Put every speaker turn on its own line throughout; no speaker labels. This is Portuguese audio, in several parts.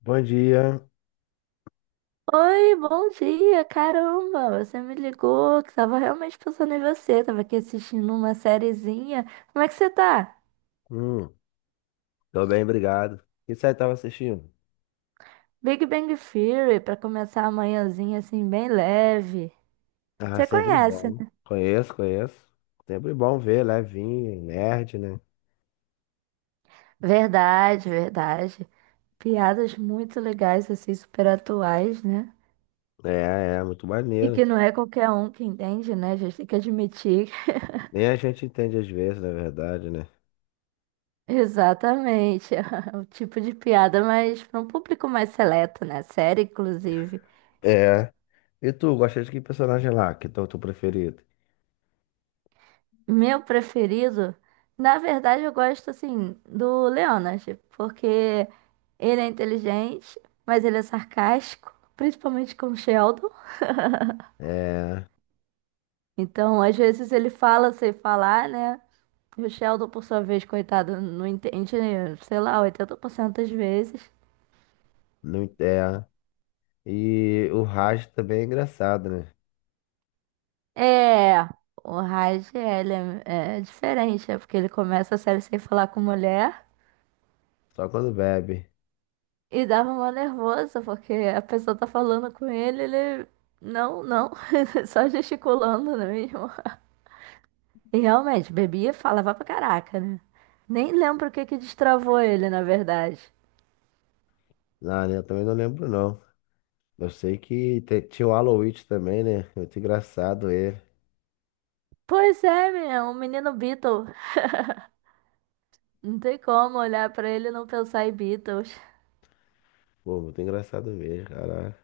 Bom dia.
Oi, bom dia, caramba, você me ligou, que tava realmente pensando em você, tava aqui assistindo uma sériezinha. Como é que você tá?
Hum, Tô bem, obrigado. O que você tava assistindo?
Big Bang Theory, pra começar a manhãzinha assim, bem leve.
Ah,
Você
sempre
conhece,
bom.
né?
Conheço, conheço. Sempre bom ver, levinho, nerd, né?
Verdade, verdade. Piadas muito legais, assim, super atuais, né?
É, é, muito
E
maneiro.
que não é qualquer um que entende, né? A gente tem que admitir.
Nem a gente entende às vezes, na verdade, né?
Exatamente, o tipo de piada, mas para um público mais seleto, né? Série, inclusive.
É. E tu, gosta de que personagem lá? Que é o teu preferido?
Meu preferido, na verdade, eu gosto assim do Leonard, porque ele é inteligente, mas ele é sarcástico, principalmente com o Sheldon.
É,
Então, às vezes ele fala sem falar, né? E o Sheldon, por sua vez, coitado, não entende, sei lá, 80% das vezes.
não é. E o Raj também é engraçado, né?
É, o Raj, ele é diferente, é porque ele começa a série sem falar com mulher.
Só quando bebe.
E dava uma nervosa, porque a pessoa tá falando com ele, ele. Não, não. Só gesticulando, não é mesmo? E realmente, bebia e falava pra caraca, né? Nem lembro o que que destravou ele, na verdade.
Ah, né? Eu também não lembro, não. Eu sei que tinha o Aloy também, né? Muito engraçado ele.
Pois é, menina, um menino Beatle. Não tem como olhar pra ele e não pensar em Beatles.
Pô, muito engraçado mesmo, cara.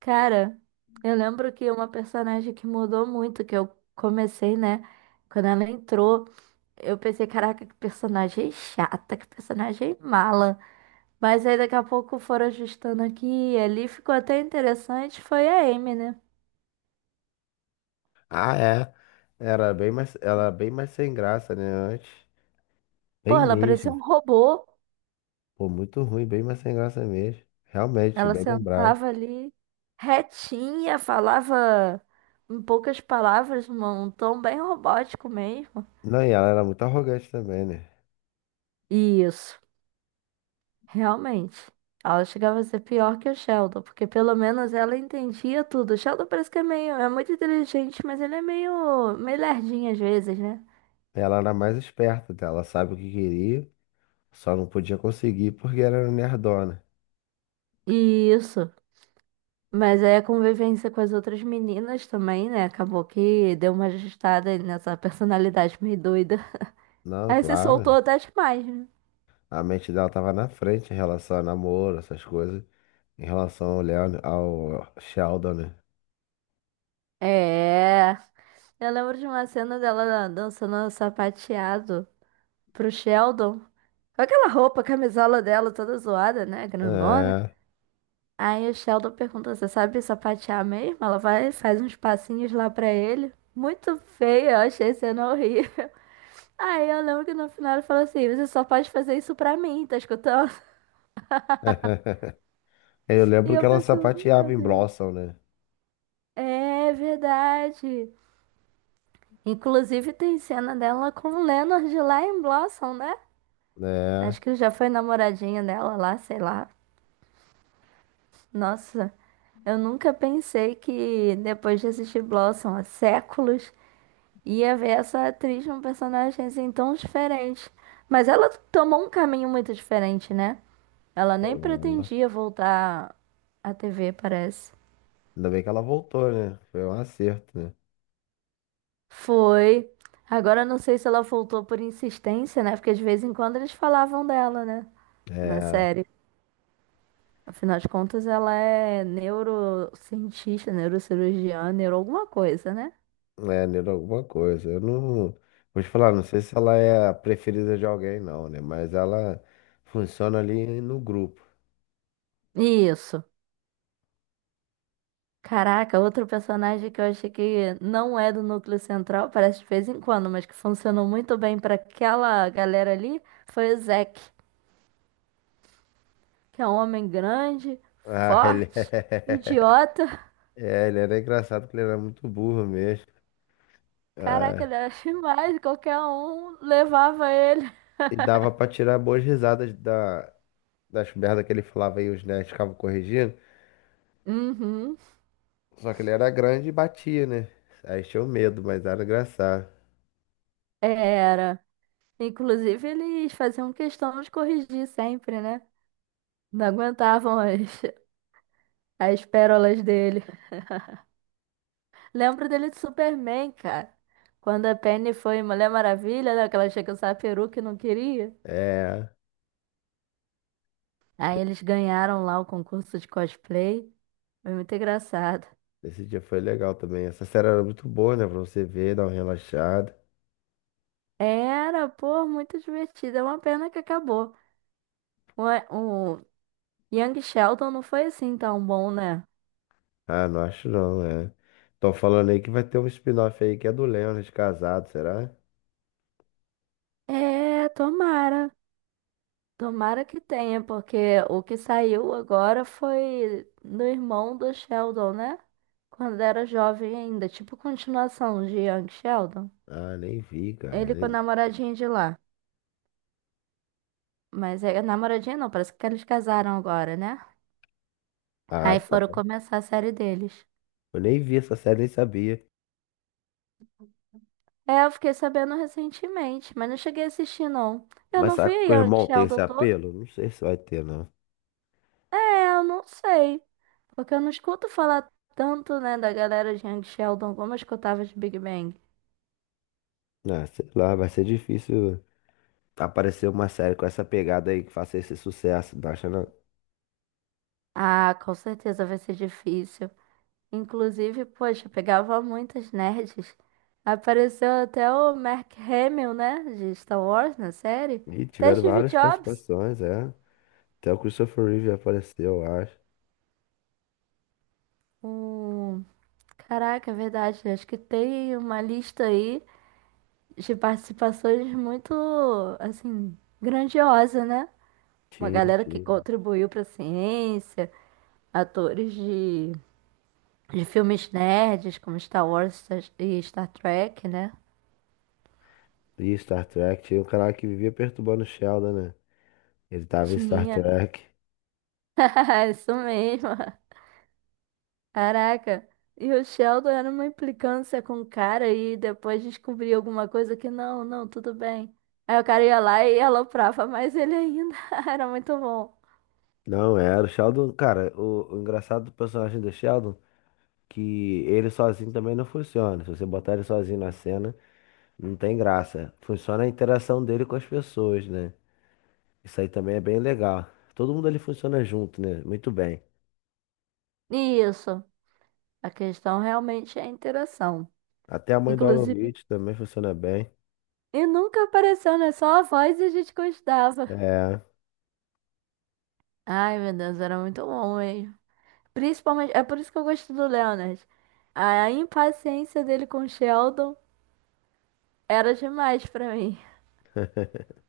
Cara, eu lembro que uma personagem que mudou muito, que eu comecei, né? Quando ela entrou, eu pensei, caraca, que personagem chata, que personagem mala. Mas aí daqui a pouco foram ajustando aqui e ali. Ficou até interessante. Foi a Amy, né?
Ah, é. Era bem mais sem graça, né, antes.
Pô,
Bem
ela parecia
mesmo.
um robô.
Pô, muito ruim, bem mais sem graça mesmo. Realmente,
Ela
bem lembrado.
sentava ali retinha, falava em poucas palavras, num tom bem robótico mesmo.
Não, e ela era muito arrogante também, né?
Isso, realmente. Ela chegava a ser pior que o Sheldon, porque pelo menos ela entendia tudo. O Sheldon parece que é meio, é muito inteligente, mas ele é meio, meio lerdinho às vezes, né?
Ela era mais esperta, tá? Ela sabe o que queria, só não podia conseguir porque era nerdona.
Isso. Mas aí a convivência com as outras meninas também, né? Acabou que deu uma ajustada nessa personalidade meio doida.
Não,
Aí se soltou
claro.
até demais, né?
A mente dela tava na frente em relação a namoro, essas coisas, em relação ao Leon, ao Sheldon, né?
É. Eu lembro de uma cena dela dançando sapateado pro Sheldon. Com aquela roupa, a camisola dela toda zoada, né? Grandona.
É.
Aí o Sheldon pergunta: você sabe sapatear mesmo? Ela vai e faz uns passinhos lá pra ele. Muito feia, eu achei a cena horrível. Aí eu lembro que no final ele falou assim: você só pode fazer isso pra mim, tá escutando?
É, eu
E
lembro que
eu
ela
pensando, meu
sapateava em
Deus.
Blossom, né?
É verdade. Inclusive tem cena dela com o Leonard lá em Blossom, né?
Né?
Acho que já foi namoradinha dela lá, sei lá. Nossa, eu nunca pensei que depois de assistir Blossom há séculos, ia ver essa atriz num personagem assim tão diferente. Mas ela tomou um caminho muito diferente, né? Ela nem
Uhum.
pretendia voltar à TV, parece.
Ainda bem que ela voltou, né? Foi um acerto, né?
Foi. Agora eu não sei se ela voltou por insistência, né? Porque de vez em quando eles falavam dela, né? Na
É,
série. Afinal de contas, ela é neurocientista, neurocirurgiã, neuro alguma coisa, né?
é, Nira, alguma coisa. Eu não. Vou te falar, não sei se ela é a preferida de alguém, não, né? Mas ela funciona ali no grupo.
Isso. Caraca, outro personagem que eu achei que não é do núcleo central, parece de vez em quando, mas que funcionou muito bem pra aquela galera ali, foi o Zack, que é um homem grande,
Ah, ele
forte, idiota.
é. Ele era engraçado porque ele era muito burro mesmo.
Caraca,
Ah,
ele era demais. Qualquer um levava ele.
e dava pra tirar boas risadas das merdas que ele falava e os nerds ficavam corrigindo.
Uhum,
Só que ele era grande e batia, né? Aí tinha o medo, mas era engraçado.
era. Inclusive, eles faziam questão de corrigir sempre, né? Não aguentavam as, as pérolas dele. Lembro dele de Superman, cara. Quando a Penny foi Mulher Maravilha, né? Que ela chega a usar a peruca e não queria.
É,
Aí eles ganharam lá o concurso de cosplay. Foi muito engraçado.
esse dia foi legal também. Essa série era muito boa, né? Pra você ver, dar uma relaxada.
Era, pô, muito divertido. É uma pena que acabou. Um, Young Sheldon não foi assim tão bom, né?
Ah, não acho não, é. Tô falando aí que vai ter um spin-off aí que é do Leonard casado, será?
É, tomara. Tomara que tenha, porque o que saiu agora foi do irmão do Sheldon, né? Quando era jovem ainda, tipo continuação de Young Sheldon.
Ah, nem vi, cara.
Ele com a namoradinha de lá. Mas é namoradinha não, parece que eles casaram agora, né?
Ah,
Aí
tá.
foram começar a série deles.
Eu nem vi essa série, nem sabia.
É, eu fiquei sabendo recentemente, mas não cheguei a assistir, não. Eu
Mas
não
será
vi
que o
Young
irmão tem esse
Sheldon todo.
apelo? Não sei se vai ter, não.
É, eu não sei. Porque eu não escuto falar tanto, né, da galera de Young Sheldon como eu escutava de Big Bang.
Ah, sei lá, vai ser difícil aparecer uma série com essa pegada aí que faça esse sucesso, não acha não?
Ah, com certeza vai ser difícil. Inclusive, poxa, pegava muitas nerds. Apareceu até o Mark Hamill, né, de Star Wars na série.
E
Até
tiveram
Steve
várias
Jobs.
participações, é. Até o Christopher Reeve apareceu, eu acho.
O... Caraca, é verdade. Acho que tem uma lista aí de participações muito, assim, grandiosa, né? Uma
Tinha,
galera que
tinha.
contribuiu para a ciência, atores de filmes nerds, como Star Wars Star- e Star Trek, né?
E Star Trek, tinha um cara que vivia perturbando o Sheldon, né? Ele tava em Star
Tinha.
Trek.
Isso mesmo. Caraca. E o Sheldon era uma implicância com o cara e depois descobria alguma coisa que não, não, tudo bem. Aí o cara ia lá e aloprava mais ele ainda. Era muito bom.
Não era, o Sheldon, cara, o engraçado do personagem do Sheldon, que ele sozinho também não funciona. Se você botar ele sozinho na cena, não tem graça. Funciona a interação dele com as pessoas, né? Isso aí também é bem legal. Todo mundo ali funciona junto, né? Muito bem.
E isso. A questão realmente é a interação.
Até a mãe do Alan
Inclusive,
Witch também funciona bem.
e nunca apareceu, né? Só a voz e a gente gostava.
É.
Ai, meu Deus, era muito bom hein? Principalmente, é por isso que eu gosto do Leonard. A impaciência dele com o Sheldon era demais pra mim.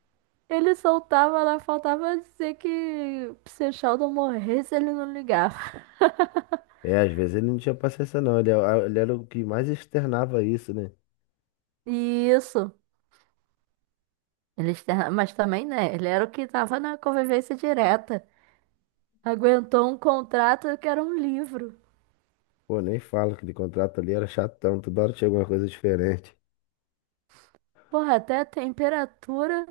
Ele soltava lá, faltava dizer que se o Sheldon morresse, ele não ligava.
É, às vezes ele não tinha paciência não, ele, ele era o que mais externava isso, né?
E isso. Ele, externa- mas também, né? Ele era o que tava na convivência direta. Aguentou um contrato que era um livro.
Pô, nem falo que de contrato ali era chatão, toda hora tinha alguma coisa diferente.
Porra, até a temperatura.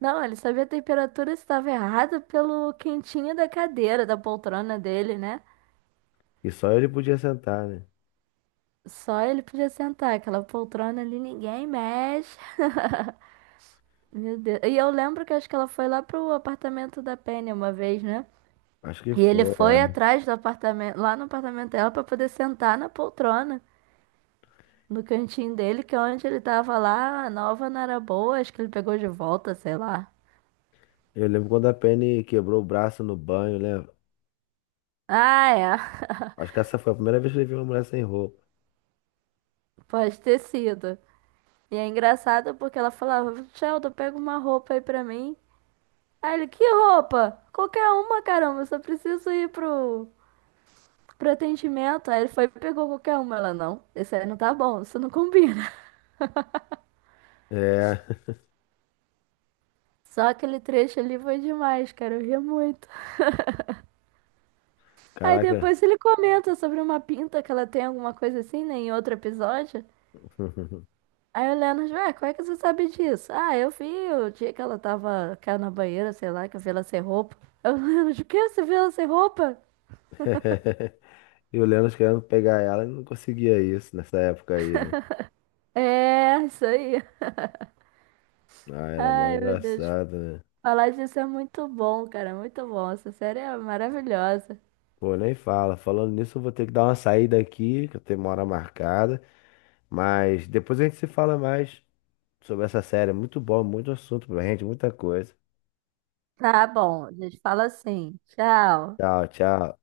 Não, ele sabia a temperatura estava errada pelo quentinho da cadeira, da poltrona dele, né?
E só ele podia sentar, né?
Só ele podia sentar, aquela poltrona ali ninguém mexe. Meu Deus. E eu lembro que acho que ela foi lá pro apartamento da Penny uma vez, né?
Acho que
E ele
foi, é.
foi atrás do apartamento, lá no apartamento dela pra poder sentar na poltrona, no cantinho dele, que é onde ele tava lá, a nova não era boa, acho que ele pegou de volta, sei lá.
Eu lembro quando a Penny quebrou o braço no banho, né?
Ah, é.
Acho que essa foi a primeira vez que ele viu uma mulher sem roupa.
Pode ter sido. E é engraçado porque ela falava: Sheldon, pega uma roupa aí pra mim. Aí ele: que roupa? Qualquer uma, caramba, eu só preciso ir pro. Pro atendimento. Aí ele foi e pegou qualquer uma. Ela, não, esse aí não tá bom, isso não combina.
É,
Só aquele trecho ali foi demais, cara, eu ria muito. Aí
caraca.
depois ele comenta sobre uma pinta que ela tem alguma coisa assim, né, em outro episódio. Aí o Leonard, ué, como é que você sabe disso? Ah, eu vi o dia que ela tava cá na banheira, sei lá, que eu vi ela sem roupa. Aí o Leonard, o quê? Você viu ela sem roupa?
E o Leandro querendo pegar ela e não conseguia isso nessa época aí, né?
É, isso aí.
Ah, era mó
Ai, meu Deus.
engraçado, né?
Falar disso é muito bom, cara, muito bom. Essa série é maravilhosa.
Pô, nem fala. Falando nisso, eu vou ter que dar uma saída aqui, que eu tenho uma hora marcada. Mas depois a gente se fala mais sobre essa série. Muito bom, muito assunto pra gente, muita coisa.
Tá bom, a gente fala assim. Tchau.
Tchau, tchau.